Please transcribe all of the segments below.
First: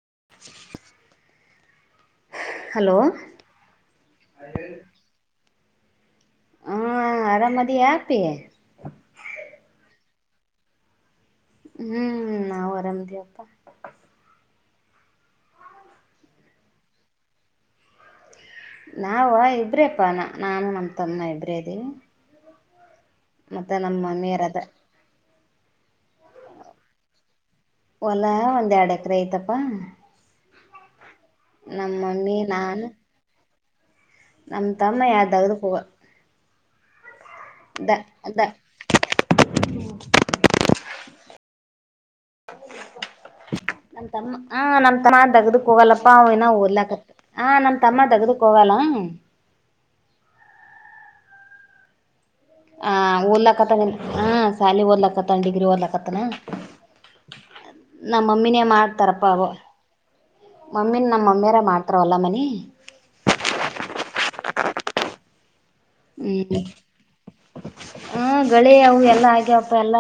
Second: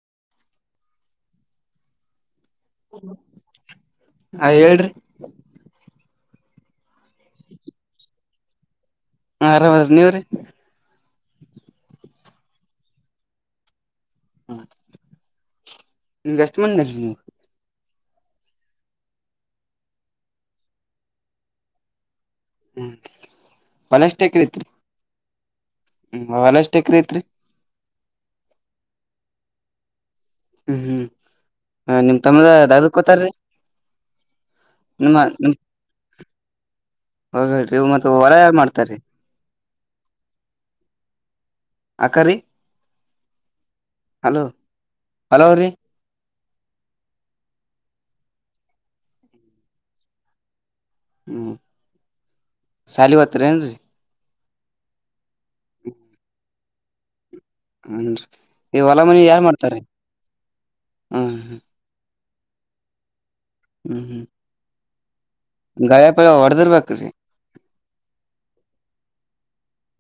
[unintelligible] hello ಹ ಹೇಳ್ರಿ ಹಾ ಆರಾಮದ ಆಿ [unintelligible] ಹ ಆರಾಮ್ ಅದ್ರೀ ನೀವ್ರೀ ಹ್ಮ್ ನಾವು ಅರಾಮ್ದಿವವಪ್ಪಾ ಹ್ಮ [unintelligible] ಇನ್ವೆೆಸ್ಟಮೆಂಟ್ ನ ನೀ [unintelligible] ನಾವ ಇಬ್ರೇಪ್ಪಾ ನ ನಾನು ನಮ ತಮ್ಮನ ಇಬ್ರೇ ಇದದೆೀ ಹ್ಮ್ ಮತ್ತೆ ನಮ್ಮ ಹೊಲ ಎಷ್ಟ್ ಮಮ್ಮಿ ಎಕರೆ ಐತ್ರಿ ಹ್ಮ್ ಅವನಷ್ಟಕ್ರ ಐತ್ರಿ [unintelligible] ಹೊಲಾ ಒಂದ್ ಎರಡು ಎಕರೆ ಐತಪ್ಪಾ ಹ್ಮ್ ಹ್ಮ್ ನಿಮ್ ತಮ್ಮದ ದಾದಕ್ [unintelligible] ಕೋತಾರೀ ನಮ್ಮ ತಮ್ಮ ಯಾರದಾವದ [unintelligible] ಪವ ಹೋಗ ಹೇಳಿ ಇ ಮತ್ತ ಹೊಲ ದ ಯಾರು ಮಾಡ್ತಾರೀ ಅಕ್ಕರಿ ನ ತಮ್ಮ ಹಲೋ ಹ ನಮ ತಮ್ಮ ಹಲೋರಿ ತಗ್ದಕ್ ಹೋಗಲ್ಲಪ್ಪಾ ಅವ ಓದಲಾಕತ್ ಆ ನಮ್ ತಮ್ಮ ತಗ್ದಕ್ ಹೋಗಲ್ಲ ಹ್ಮ ಹ ಓದಲಕ್ಕತ್ತನ ಹ ಶಾಲಿ ದಲಕ್ಕತ್ತನ ಡಿಗ್ರಿ ಓದಲಕ್ಕತ್ತನ ಹನ್ರಿ ನಮ್ಮಮ್ಮಿನೇ ಈ ಹೊಲ ಮನಿ ಮಾಡ್ತಾರಪ್ಪ ಯಾರ್ ಮಾಡ್ತಾರೀ ಮಮ್ಮಿ ನಮ್ಮ ಹ್ಮ್ ಮಮ್ಮಿಯಾರ ಹ್ಮ್ ಮಾಡ್ತಾರವಲ್ಲ ಮನಿ ಹ್ಮ್ ಹ್ಮ್ ದಾಯಪಾಯ ಹ್ಮ್ ಹೊಡೆದಿರ್ಬೇಕ್ರಿ ಬೆಳಿ ಅವು ಎಲ್ಲ ಆಗ್ಯವಪ್ಪ ಎಲ್ಲ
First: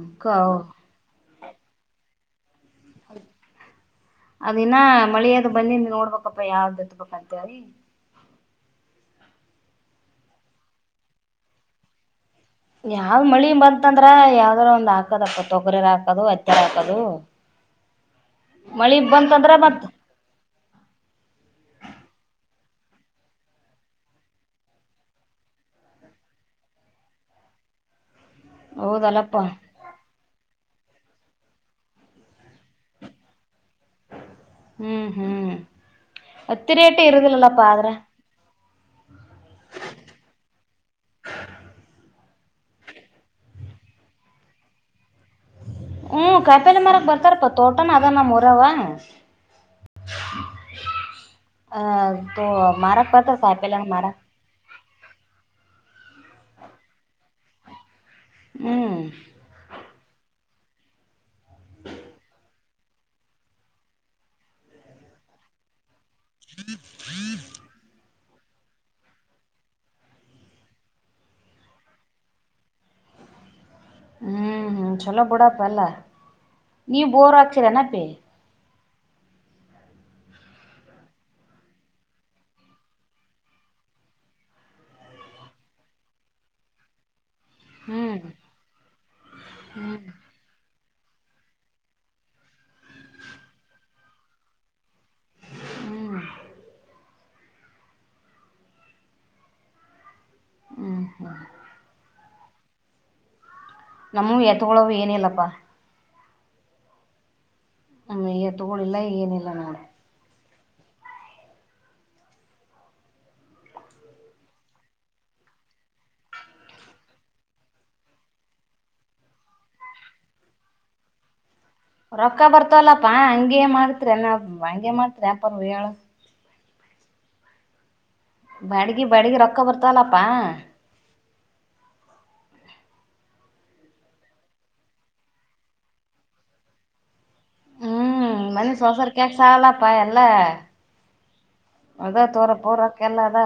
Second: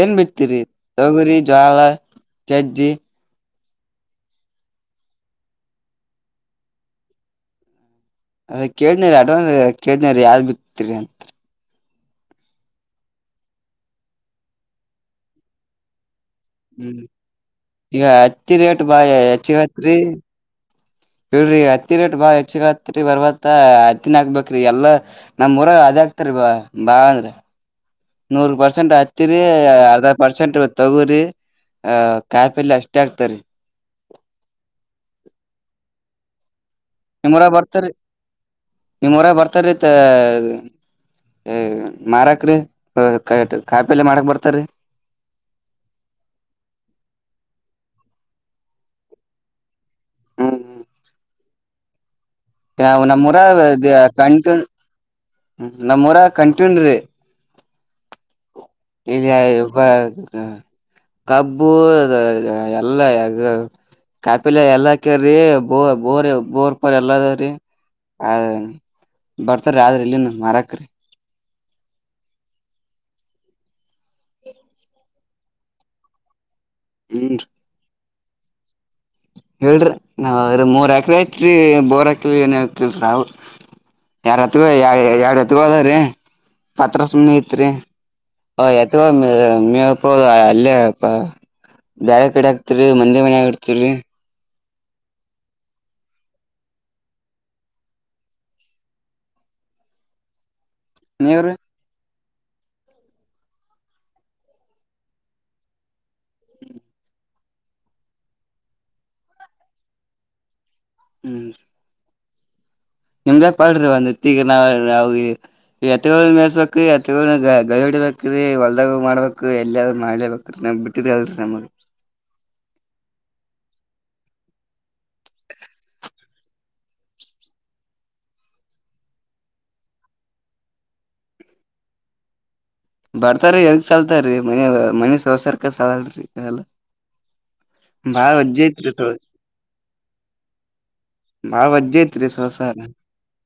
ಏನ್ ಬಿಡ್ತೀರಿ ತೊಗುರಿ ಜ್ವಾಲಾ ಚಜ್ಜಿ ಅದಿನ ಮಳಿಯದು ಬನ್ನಿ ನೀ ನೋಡ್ಬೇಕಪ್ಪ ಯಾವ್ದು ಎತ್ಬೇಕಂತವರಿ ಅದ ಕೇಳನೇ ಅಡ್ವಾನ್ಸ್ ಕೇಳನೇ ಯಾವ್ದ್ ಬಿತಿರಿ ಅಂತ ಯಾವ್ ಮಳಿ ಬಂತಂದ್ರ ಯಾವದ್ರ ಒಂದ್ ಹಾಕದಪ್ಪ ತೊಗರಿರ್ ಹಾಕದು ಹಾಕದು ಹ್ಮ್ ಈಗ ಹತ್ತಿ ರೇಟ್ ಮಳಿ ಬಾಯ ಬಂತಂದ್ರ ಮತ್ ಹೆಚ್ಚಗತ್ರಿ [unintelligible] ಹವ್ರರಿ ಹತ್ತಿ ರೇಟ್ ಬಾ ಹೆಚ್ಚ ಆತ್ರಿ ಬರ್ವತ್ತ ಹತ್ತಿನ ಹಾಕ್ಬೇಕ್ರಿ ಎಲ್ಲಾ ನಮ್ರ ಅದ [unintelligible] ಆಕ್ತರಿ ಬಾ ಬಾ ಅಂದ್ರ [unintelligible] [inaudible] ನೂರು ಪರ್ಸೆಂಟ್ ಹೌದಲ್ಲಪ್ಪ ಹತ್ತಿರಿ ಅರ್ಧ ಪರ್ಸೆಂಟ್ ತಗರಿ [unintelligible] ಕಾಯ ಪಲ್ಲ ಅಷ್ಟೇ ಆಗ್ತಾರೆ [unintelligible] ಒತ್ತರಿಟ ಇರುದಿಲ್ಲಿಲ್ಲ ಪಾದರೆ [unintelligible] ನಿಮ್ಮ್ ಹೊರ ಬರ್ತಾರತ್ತ ಮಾರಕ್ [unintelligible] ಕ ಕಾಯಿಪಲೆ ಮಾಡಕ್ ಬರ್ತಾರೀ [unintelligible] ಹ್ಮ ಕಪೇಲೆ ಮರಕ್ ಬರ್ತಾರಪ್ಪ ತೋಟನ ಅದ ನ ಹೊರವ [unintelligible] ಆ [unintelligible] ನ ಮಾರಕ್ ಬರ್ತಾರ ನಮ್ಮೂರ ಕಾಯಿಪಲ್ಲೆ ಮಾರಕ್ ಕಣ್ಕ [unintelligible] ಹ್ಮ ನಮ್ಮಊರ ಕಂಟೂನ್ [unintelligible] ಹ್ಮ್ ಇಲ್ಲಿ [unintelligible] ಕಬ್ಬು ಅ ಎಲ್ಲ ಅಗ [unintelligible] ಕಾಪಿಲ ಎಲ್ಲಾಕ್ರಿ ಬೋ ಬೋರ್ ಬೋರ್ ಪರ್ ಎಲ್ಲದಾವ್ರಿ [unintelligible] ಆದ ಬರ್ತಾರ ಆದ್ರಿ ಇಲ್ಲಿನು ಮಾರಾಕ್ರರಿ [unintelligible] ಹ್ಮ್ ಹ್ಮ್ ಚಲೋ ಬಿಡಪಲ್ಲ ನೀವ್ ಬೋರ್ ಹ್ಮ್ ಹಾಕ್ತೀರ ಅನಪಿ [unintelligible] ಹೇಳ್ರಿ ನಾವ್ ಅವ್ರ ಮೂರ್ ಎಕ್ರ ಐತ್ರಿ ಬೋರ್ ಎಕ್ರ ಏನತಿಲ್ರ ಅವ [unintelligible] ಯಾರ್ ಹತ್ ಯರ ಹತ್ಗದ್ರೀ ಪತ್ರ ಸುಮ್ನೆ [unintelligible] ಹ್ಮ್ [unintelligible] ಎತ್ ಹ್ಮ್ ಮಬರು ಅಲ್ಲಿ [unintelligible] ಬಳ ಕಡೆ ಆಗ್ತಿರಿ [unintelligible] ಮಂದಿ ಮನ ಇರ್ತಿರಿರಿ ಹ್ಮ್ ಹ್ಮ್ ಹ್ಮ್ ನೀವರು [unintelligible] ನಮ್ಮ ಎತ್ಗೊಳ ಏನ ಇಲ್ಲಪ್ಪಾ [unintelligible] ಹ ಈಗ ತಗಳಿಲ್ಲ ಈ ಏನಿಲ್ಲ ನಾ [unintelligible] ಹ [unintelligible] ನಿಮ್ದ ಪಾಡ್ರಿ ಒಂದತ್ತಗ ನಾವ ನ ಎತ್ತೋ ಮೇಸ್ಬೇಕು ಎತ್ತ ಗ [unintelligible] ಬೇಕ್ರೀ ಹೊಲ್ದಾಗ ಮಾಡ್ಬೇಕು ಎಲ್ಲಿದ್ ಮಾಡಳಲೆ ಬೇಕ್ರ ನ್ ಬಿಟ್ಟಿದ್ರ ಅಲ್ರಿ ನಮಗೆ [unintelligible] ರೊಕ್ಕ ಬರ್ತವಲ್ಲಪ್ಪಾ ಹಂಗಗೆ ಮಾಡ್ತ್ರಿ ನ ಹಂಗಗೆ ಮಾಡ್ತ್ರಿ ಅಪ ಹೇಳ [unintelligible] ಬಡ್ಗಿ ಬಡಗಿ ರೊಕ್ಕ ಬರ್ತಲ್ಲಪ್ಪಾ [unintelligible] ಬರ್ತಾರ ಎಗ್ ಸಲ್ತ್ರೀ ಮನ ಮನಸಸರ್ಕ ಸವಲ್ರಿ ಎಲ್ಲ [unintelligible] ಬಾಳ ಹ್ಮ್ ವಜ್ಜೆ ಮನಷ ಐತ್ರಿ ಸ ಹೊಸರ್ ಕಾಕ್ ಸಾವಾಲಾಪ್ಪಾ ಎಲ್ಲ [unintelligible] ಬಾಳ ಬಜ್ಜೆ ಅದ ಐತ್ರಿ ಸವಸ ತೋರಪ್ಪ [unintelligible] ರೊಕ್ಕ ಎಲ್ಲ ಅದ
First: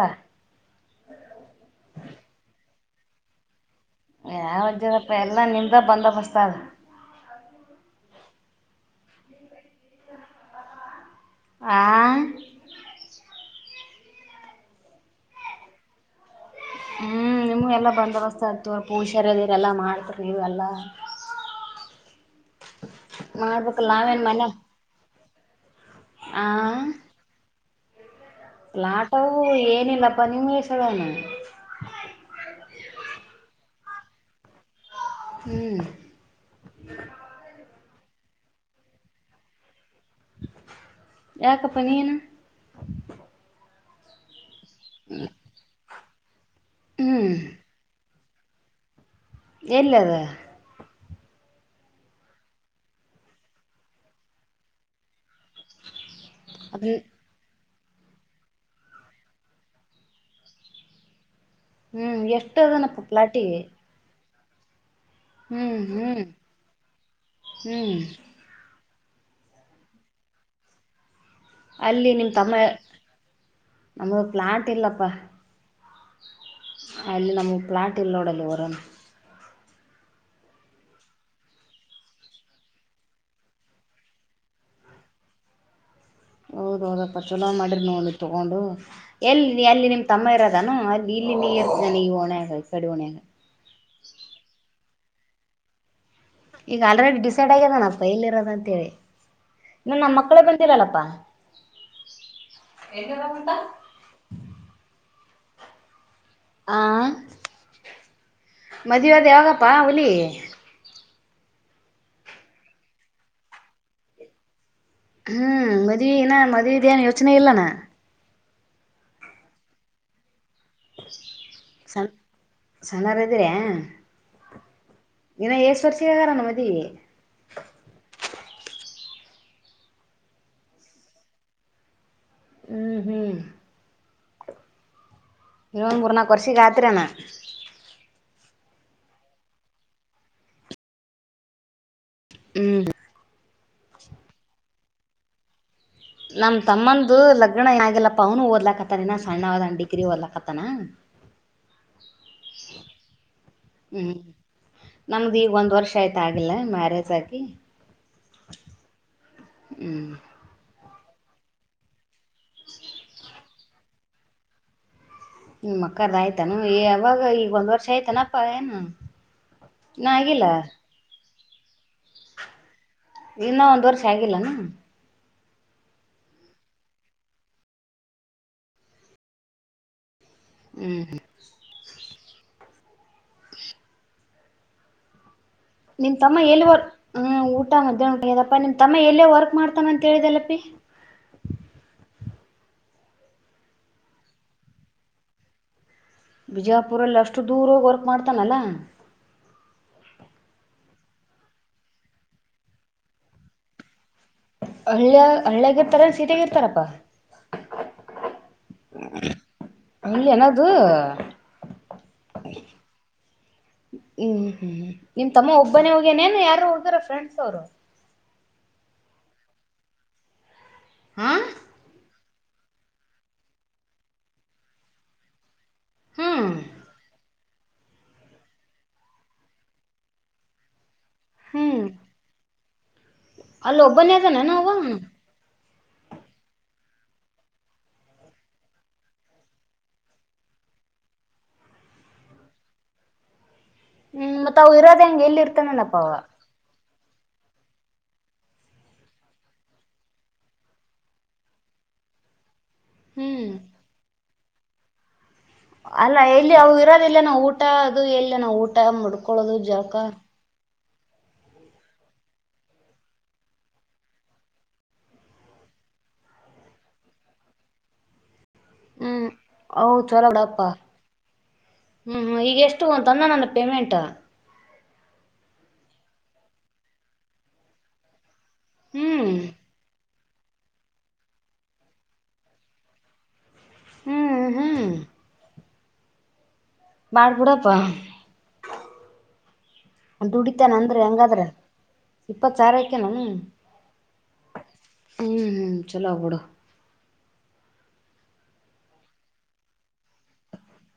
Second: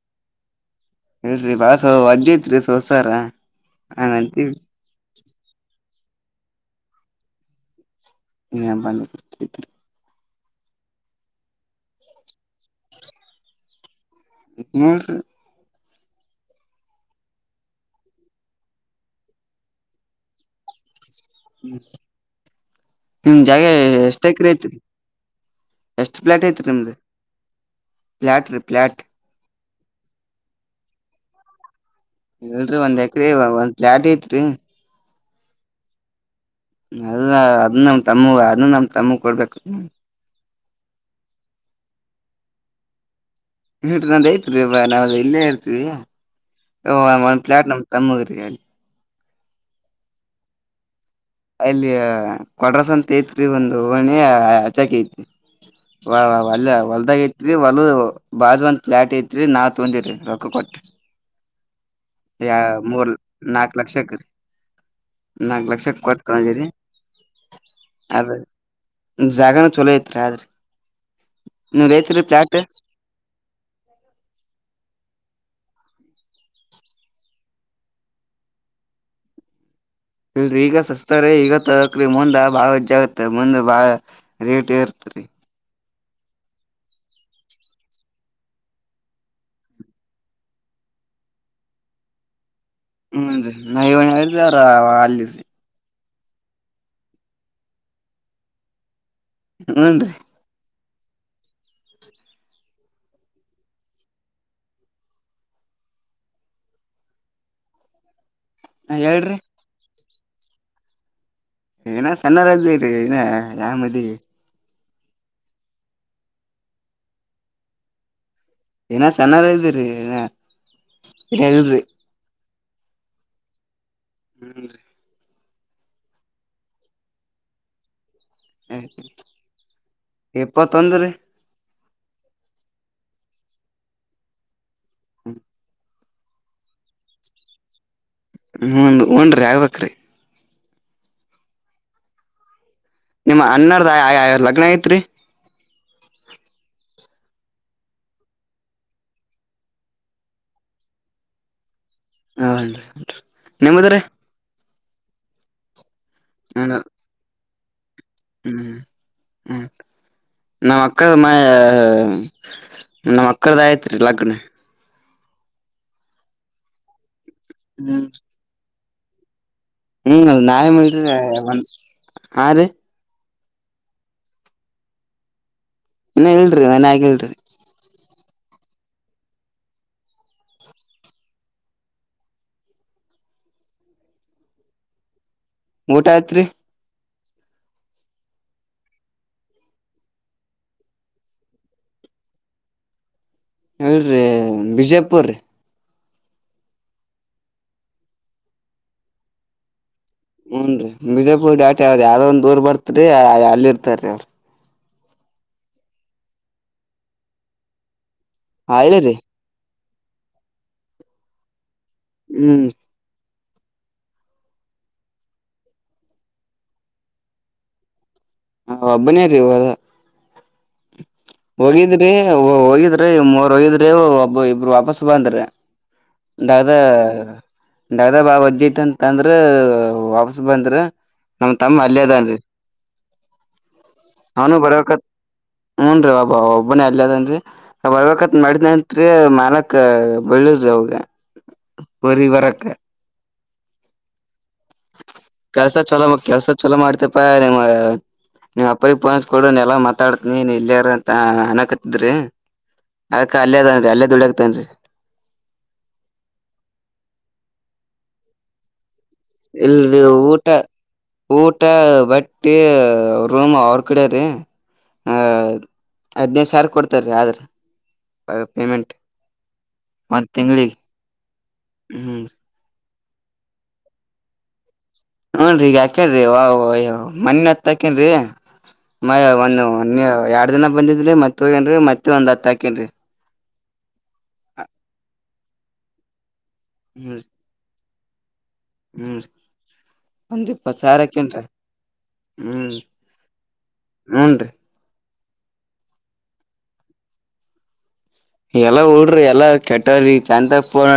ಹೇಳಲ್ ಬಾಸ ಅಜ್ಜ ತ್ರಿ ಸ ಹೊಸಾರ [unintelligible] ಯಾವಜ್ಜದಪ್ಪ ಎಲ್ಲ ನಿಮ್ದ ಬಂದ ಬಸ್ತದ [unintelligible] ಹ ಬಂದು [unintelligible] ಆ [unintelligible] ಇನ [unintelligible] ಹ್ಮ್ ನಿಮ್ಗೆ ಎಲ್ಲಾ ಬಂದೋಬಸ್ತ್ ಆಗ್ತವ ಪುಷಾರದಿರೆ ಎಲ್ಲ ಮಾಡ್ದ್ರಿ ನೀವೆ ಎಲ್ಲಾ [unintelligible] ನಿಮ ಜಾಗ ಮಾಡ್ಬೇಕಲ್ ನಾವೇನ್ ಎಷ್ಟಕ್ರ ಮನ್ಯಾಗ ಐತ್ರಿ [unintelligible] ಎಷ್ಟ್ ಪ್ಲೇಟ್ ಆ ಐತ್ ನಿಮ್ದ [unintelligible] ಲಾಟವು ಏನಿಲ್ಲಪ್ಪಾ ನಿಮ್ ಹಸಡಣ [unintelligible] ಹೇಳರಿ ಒಂದ್ ಎಕರೆ ಒಂದ್ ಪ್ಲಾಟ್ ಐತ್ರಿ [unintelligible] ಹ್ಮ್ [unintelligible] ಅದ ಅದ ನಮ್ ತಮ್ಮ ಅದ ನಮ್ ತಮ್ಮ ಕೊಡ್ಬೇಕ [unintelligible] ಯಾಕಪ್ಪ ನೀಯನ [unintelligible] ಹ ನಂದ ಐತ್ರಿ ನಾವ ಇಲ್ಲೇ ಇರ್ತಿವಿ ಹ್ಮ್ ಒಂದ ಪ್ಲಾಟ್ ನಮ್ ತಮ್ಮಗರಿ [unintelligible] ಹ್ಮ್ [unintelligible] ಎಲ್ಲದ [unintelligible] ಅಲ್ಲಿ ಕ್ವಾತ್ರಸ್ ಅಂತ ಐತ್ರಿ ಒಂದು ಓಣಿ ಅಚಾಕಿ ಐತಿರಿ ವಾ ವಾ ಅಲ್ಲ ಅದನ್ನ ಹೊಲ್ದಾಗ ಐತ್ರಿ ಒಲದ ಬಾಜ್ ಒಂದ್ ಫ್ಲಾಟ್ ಐತ್ರಿ ನಾ ತೊಂದಿರಿ ರೊಕ್ಕ ಕೊಟ್ಟ ಹ್ಮ್ ಯ ಎಷ್ಟು ಅದನಪ್ಪ ಮೂರ್ ಪ್ಲಾಟಿಗೆ ನಾಲ್ಕ ಲಕ್ಷಕ್ ರಿ ನಾಲ್ಕು ಹ್ಮ್ ಲಕ್ಷ ಕೊಟ್ಟು ಹ್ಮ್ ತಗಂಡಿವ್ರಿ ಹ್ಮ್ ಜಾಗಾನು ಚಲೊ ಐತ್ರಿ ಹಾದ್ರ ಅಲ್ಲಿ ನಿಮ ತಮ್ಮ ನಮಗ ಪ್ಲಾಂಟ್ ಇಲ್ಲಪ್ಪಾ ಅಲ್ಲಿ ನಮ್ಗೆ ಪ್ಲಾಟ್ ಇಲ್ಲನೋಡಲ್ಲಿ ಹೊರನು ಇಲ್ರಿ ಈಗ ಸಸ್ತಾರೀ ಈಗ ತಕ ಮುಂದ ಭಾಳ ಹೆಜ್ಜ ಆಗತ್ತೆ ಮುಂದ ಭಾಳ ರೇಟ್ ಏರುತ್ ರಿ ಹೌದ್ ಹೌದಪ್ಪ ಚಲೋ ಮಾಡಿರ್ ನೋಡಿ ತಗೊಂಡು ಎಲ್ಲಿ ಅಲ್ಲಿ ನಿಮ್ ತಮ್ಮ ಇರದೆನು ಅಲ್ಲಿ ನೀ ಇರ್ತಿ ಅಲ ಇ ವೊನ್ಯಗ ಹುನ್ರಿ ನ ಹೇಳಿನಲ ಅವ ಅಲ್ಲಿ ರಿ ಈಗ ಆಲ್ರೆಡಿ ಡಿಸೈಡ್ ಆಗ್ಯದೇನಪ ಎಲ್ಲಿ ಇರೋದತೆಲಿ ಇನ್ನ ಹೂನ್ರಿ ನನ್ ಮಕ್ಕಳೇ ಬಂದಿಲಲಪ್ಪ [unintelligible] ಹ ನಾ ಮದುವದು ಹೇಳ್ರಿ ಯಾವಗಪ್ಪಾ ಹುಲಿ ಇನ ಸಣ್ಣವ್ರ್ ಅದಿವ್ರಿ ಇನ್ನ ಯಾವ್ ಮದಿವಿ ಹ್ಮ್ ಮದ್ವಿ ಇನ ಮದ್ವಿದ್ ಏನ್ ಯೋಚನೆ ಇಲ್ಲನಾ ಇನ ಸಣ್ಣೋರು ಇದಿವ್ರಿ ಇನ ಇಲ್ರಿ ಸ್ಣಾನ್ನೋರದಿರಾ ಹುಂನ್ ರಿ ಇನ್ನ ಎಸ್ ವರ್ಷ ಹೇಳ್ಯಾರ್ ಏನು ಮದವಿ ಇಪ್ಪತ್ತೊಂದ್ರೀ ಹ್ಮ್ ಹ್ಮ್ ಮೂರು ನಾಕು ವರ್ಷಕ್ ಆಗ್ತೀರ್ ಏನು ಹ್ಞನ್ ಹನ್ರರಿ ಆಗ್ಬೇಕ್ರಿ ಹ್ಮ್ ಅನ್ನ್ಣದು ಲಗ್ನ ಆಗೈತ್ರಿ ನಮ್ ತಮ್ಮಂದು ಲಗ್ನ ಯಾಗಲ್ಲಪ್ಪ ಅವನು ಓದಲಕ್ಕತ್ತಾನನ ಸಣ್ಣ ಡಿಗ್ರ ದಲಕ್ಕತ್ತಾನ ಹ [unintelligible] ಹ ಹ ಹನ್ರಿ ನಿಮ್ಮದ್ರೀ ನಮ್ದ ಈಗ ಒಂದ್ ವರ್ಷ ಆಯ್ತ ಆಗಿಲ್ಲ ಹ್ಮ್ ಮ್ಯಾರೇಜ್ ಆಗಿ ಹ್ಮ್ ಹ್ಮ ಹ್ಮ್ ನಮ ಅಕ್ಕದ ಮ ನಮ್ಮ್ ಅಕ್ಕರದ್ ಆಗೈತ್ರಿ ಲಗ್ನ ನಿ ಅಕ್ಕರ್ದ ಆಯ್ತಾನ ಯವಾಗ ಈಗ ಒಂದ್ ವರ್ಷ ಹ್ಮ್ ಆಯ್ತಾನಪ್ಪ ಏನು ಇನ್ನ ಹ್ಮ್ ಆಗಿಲ್ಲ ನಾವೇ ಮಾಡಿವ್ರಿ ಹಾ ರೀ ಇನ್ನ ಒಂದ್ ವರ್ಷ ಆಗಿಲ್ಲಾನು ಇನ್ನ ಇಳ್ರಿ ಮನ್ಯ ಆಗಿಳ್ರಿ ಹ್ಮ್ ಹ್ಮ್ [unintelligible] ಊಟ ನಿಮ್ಮತಮ್ಮ ಆಯ್ತ್ರಿ ಎಲ್ಲಿು ಓದ್ ಹ್ಮ್ ಊಟ ಮಧ್ಯಾಹ್ನ ಊಟದಪ್ಪ ನಿಮ್ ತಮ್ಮ ಎಲ್ಲೇ ವರ್ಕ್ ಮಾಡ್ತಾನ ಅಂತ ಹೇಳಿದಲ್ಲಪಿ ಇಲ್ರಿ ಬಿಜೆಪುರ್ ರಿ ಬಿಜಾಪುರಲ್ಲಿ ಅಷ್ಟು ದೂರ ಹೋಗಿ ವರ್ಕ್ ಮಾಡ್ತಾನಲ್ಲ ಹೂನ್ ರೀ ವಿಜಾಪುರ್ ಡಾಟಿ ಯಾವ್ದ್ ಯಾವ್ದ ಒಂದ್ ಊರ್ ಬರ್ತ್ರಿ ಅಲ್ಲಿ ಇರ್ತಾರೀ ಅವ್ರರು ಹಳ್ಳ್ಯ ಹಳ್ಳಿಯಾಗಿ ಇರ್ತಾರೆನ್ ಸಿಟಿ ಇರ್ತಾರಪ್ಪಾ ಹಳ್ಳಿ ರಿ ಹಳ್ಳಿ ಏನ್ ಅದು ಹ್ಮ್ ಹ [unintelligible] ಹ್ಮ್ ಹ್ಮ್ ನಿಮ್ ತಮ್ಮ ಒಬ್ಬನೇ ಹೋಗಿನೇನು ಯಾರು ಹೋಗ್ಯಾರ ಫ್ರೆಂಡ್ಸ್ ಅವರು ಹ ಒಬ್ಬನೇ ರೀ ಹೋದಾ ಹಾ ಹೋಗಿದ್ರಿ ಹೋ ಹೋಗಿದ್ರಿ ಮೂರ್ ಹೋಗಿದ್ರಿ ಒಬ್ಬ ಇಬ್ಬರು ವಾಪಸ್ ಬಂದ್ರರಿ ಹ್ಮ್ ಡಾದ ಅ ಡಾದಾ ಬಾ ವಜ್ಜಿ ಐತಿ ಅಂತ ಅಂದ್ರ ವಾಪಸ್ ಬಂದ್ರ ನಮ್ಮ ತಮ್ಮ ಹ್ಮ್ ಅಲ್ಲೆದಾನದ್ರಿ ಅಲ್ಲಿ ಒಬ್ಬನೇ ಅದಾನೇನ ಅವನು ಅವ ಬರಾಕ ಹ್ಮ್ ಹು ನ್ ರೀ ಒಬ್ಬ ಒಬ್ಬನೇ ಅಲ್ಯದಾನರಿ ಬರ್ಬೇಕತ್ ಮಾಡಿದ್ನಂತರಿ ಮಾಲಕ ಬಿಡಲಿಲ್ಲಾ ಅವಂಗ ಊರಿಗೆ ಬರಾಕ ಹು ಮತ್ತ ಅವು ಇರೋದ ಹೆಂಗೆ ಎಲ್ಲಿ ಇರ್ತಾನೆನಪ್ಪ ಅವ ಪರಿ ಮ್ಯಾಗ ನೀಮ್ಮ ಅಪ್ಪಜಿಗೆ ಪೋನ್ ಹಚ್ಚಿ ಕೊಡುನಾ ಎಲ್ಲಾ ಮಾತಾಡ್ತನಿ ನೀ ಇಲ್ಲಯಿರುಂತಾ ಅನಕತ್ತಿದ್ರ ರಿ ಅದಕ್ಕ ಹ್ಮ್ ಅಲ್ಲೇದಾನ್ರಿ ಅಲ್ಲೇ ದುಡಿಯಾತ್ತಾನರಿ ಅಲ್ಲ ಎಲ್ಲಿ ಅವು ಇರೋದ ಎಲ್ಲನ ಊಟ ಅದು ಎಲ್ಲಿ ನವು ಊಟ ಮೂಡ್ ಇಲ್ಲರಿ ಊಟಾ ಊಟಾ ಬಟ್ಟಿ ರೂಮ್ ಅವ್ರ ಕಡೆ ರೀ ಹ ಹದ್ನೈದು ಸಾವಿರ ಕೊಡ್ತಾರೀ ಆದ್ರ ಪೇಮೆಂಟ್ ಹು ಹೌ ಒಂದ್ ಚಲೋಬಿಡಪ್ಪಾ ತಿಂಗ್ಳಿಗ್ ಹು ಹ್ಮ್ ಹು ಈಗ ಎಷ್ಟ ಷ್ಟು ಒಂದ ತಂದಾನನ ಪೇಮೆಂಟ್ ಹುನಡ್ರಿ ಈಗ ಹಾಕೇನ್ ರಿ ಅವಾ ಮನ್ನೆ ಹತ್ತ ಹಾಕ್ಯಾನ್ ರಿ ಮೈ ಹ್ಮ್ ಮನ್ನೆ ಒನ್ಯ ಅನ್ಯ ಎರಡ್ ದಿನಾ ಬಂದಿದ್ದ ರಿ ಮತ್ತ ಹೋಗ್ಯಾನ್ ರಿ ಮತ್ತ ಒಂದ್ ಹತ್ತ ಹಾಕೇನ್ರಿ ಹು ಹು ಮಾಡಬಿಡಪ್ಪಾ ಹು ರಿ ದುಡಿತಾನ್ ಅಂದ್ರಿ ಹಂಗಂದ್ರ ಇಪ್ಪತ ಹ್ಮ್ ಸಾವಿರಾ ಹಾಕ್ಯನೇನು ಹೂನ್ರಿ ಹು ಹು ಚಲೋ ಬಿಡ ಎಲ್ಲ ಹುಡ್ರ ಎಲ್ಲ ಕೆಟ್ಟವರಿ ಚಂದ ಫೋನ್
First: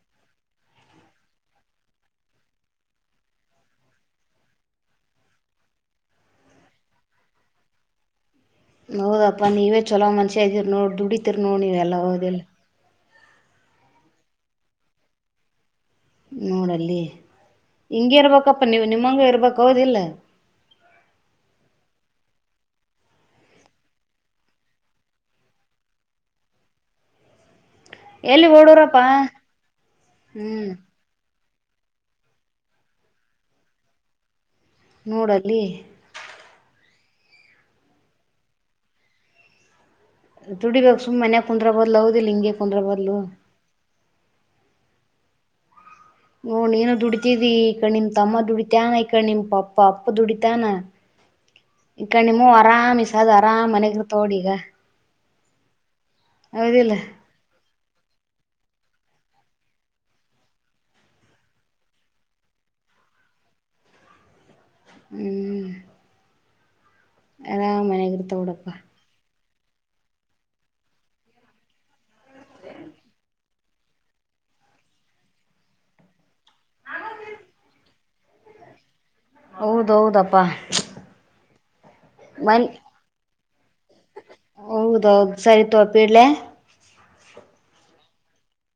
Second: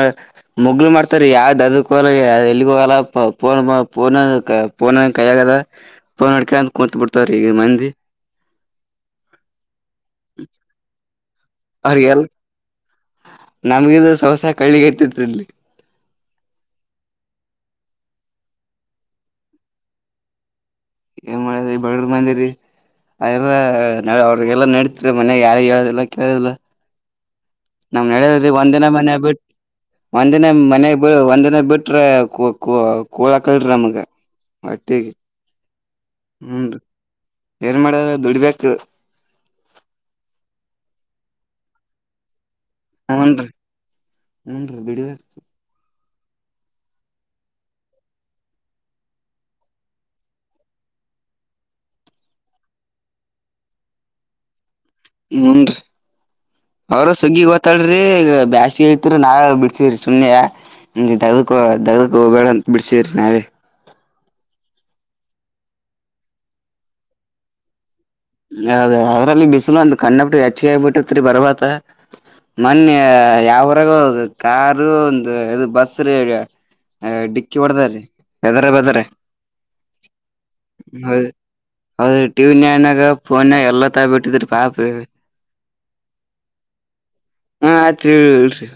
ಮುಗ್ಲು ಮಾಡ್ತಾರರಿ ಯಾವ್ದ ದಲ ಹೋಗಲ್ಲಾ ಎಲ್ಲಿಗು ಹೋಗಲ್ಲ ಫೋನ ಪೋನ್ ಕೈಯಾಗ ಅದ ಪೋನ್ ಹಿಡ್ಕೊಂಡ ಕೂತ್ ಬಿಡ್ತಾರರಿ ಇಗ ಮಂದಿ ಹೌದಪ್ಪಾ ನೀವೇ ಚೊಲೋ ಮನಷ್ಯಇದಿರ ನೋಡ್ ದುಡಿತಿರ್ ನೋಡ್ ನೀವೆ ಎಲ್ಲಾ ಅವ್ರಿಗೆಲ್ ಹೋದಇಲ್ಲ ನಮ್ಗಿದು ಸವಸ ಕಳ್ಳಿಗೆ ಹತ್ತೇತ್ರಿ ಇಲ್ಲಿ ನೋಡಲ್ಲಿ ಹಿಂಗೆ ಇರ್ಬೇಕಪ್ಪ ನೀವು ನಿಮ್ಮಂಗ ಇರ್ಬೇಕ ಹೌದಿಲ್ಲ ಏನ್ ಮಾಡದ್ರಿ ಬಡರ್ ಮಂದಿರಿ ಅರ ಅವ್ರಿಗೆಲ್ಲಾ ನಡತಿರಿ ಮನೆ ಯಾರಿಗಿ ಹೇಳದಿಲ್ಲಾ ಕೇಳದಿಲ್ಲಾ ನಮ್ಮ ಎಲ್ಲಿ ನಡದಿಲ್ಲರಿ ಒಂದಿನ ಓಡೋರಪ್ಪಾ ಮನ ಬಿಟ್ಟ ಒಂದಿನ ಹ್ಮ್ ಮನೆ ಬಿಳ್ ಒಂದಿನ ಬಿಟ್ರ ಕು ಕು ಕುಳ್ಳ ಹಾಕಲ್ಲರೀ ನಮಗ ನೋಡ ಅಲ್ಲಿ ಹುಡ್ರಿ ಏನ್ ಮಾಡ್ಯರ ದುಡಿಬೇಕ ರಿ ದುಡಿಬೇಕ ಸುಮ್ಮ ಮನ್ಯಾಗ ಕುಂದ್ರ ಬದ್ಲು ಹೌದಿಲ್ಲ ಹಿಂಗೆ ಕುಂದ್ರ ಬದ್ಲು ಹುಡ್ರಿ ಬಿಡಿಬೇಕರಿ ನೋಡ ನೀನು ದುಡಿತಿದಿ ಈಕಡಿ ನಿಮ್ಮ ತಮ್ಮ ದುಡಿತಾನ ಈಕ ನಿಮ್ಮ ಪಪ್ಪ ಅಪ್ಪ ದುಡಿತಾನ ಈ ಕಣ ನಿಮ್ಮ ಅವ್ವಾ ಆರಾಮ ಇಸದ ಆರಾಮ್ ಮನ್ಯಾಗ ಇರ್ತಾಳನೊಡು ಇಗ ಹುಡ್ರಿ ಅವರು ಸುಗ್ಗಿ ಗೊತ್ತ್ ತ್ತಳ್ರಿ ಇಗ ಬ್ಯಾಸಗಿ ಐತ್ರಿ ನಾ ಬಿಡ್ಸವ್ರಿ ಸುಮ್ಮನೆ ಯಾಕ್ ದಗಕ ದಗಕ ಹೋಗಬೇಡಾ ಅಂತ ಬಿಡಸೇವಿಸಿರಿ ನಾವೇ ಹು ಆರಾಮ ಮನ್ಯಾಗ ನೋಡಪ್ಪಾ ಹೌದ ಅದ್ರಲ್ಲಿ ಬಿಸಿಲು ಒಂದ್ ಕಣ್ಣ ಬಿಟ್ಟ ಹೆಚ್ಚಗೆ ಆಗ್ಬಿಟ್ಟತ್ರಿ ಬರರ್ಬತ ಮೊನ್ನೆ ಯಾವರಗ ಕಾರ ಒಂದು ಇದು ಬಸ್ಸ ರಿ ಅ ಡಿಕ್ಕಿ ಹೊಡದಾ ರೀ ಎದರ ಬದರಾ ಹೌದೌದಪ್ಪಾ ಹೌದು ಹೌದು ಟಿ ವಿ ಮನ್ ನೈನ್ ನ್ಯಾಗ ಫೋನ್ ಎಲ್ಲ ತ ಬಿಟ್ಟಿದ್ರಿ ಪಾಪ್ರೀ ಹೌದೌದು ಸರಿ ತಗೋ ಇಡ್ಲೇ ಹಾ ಜ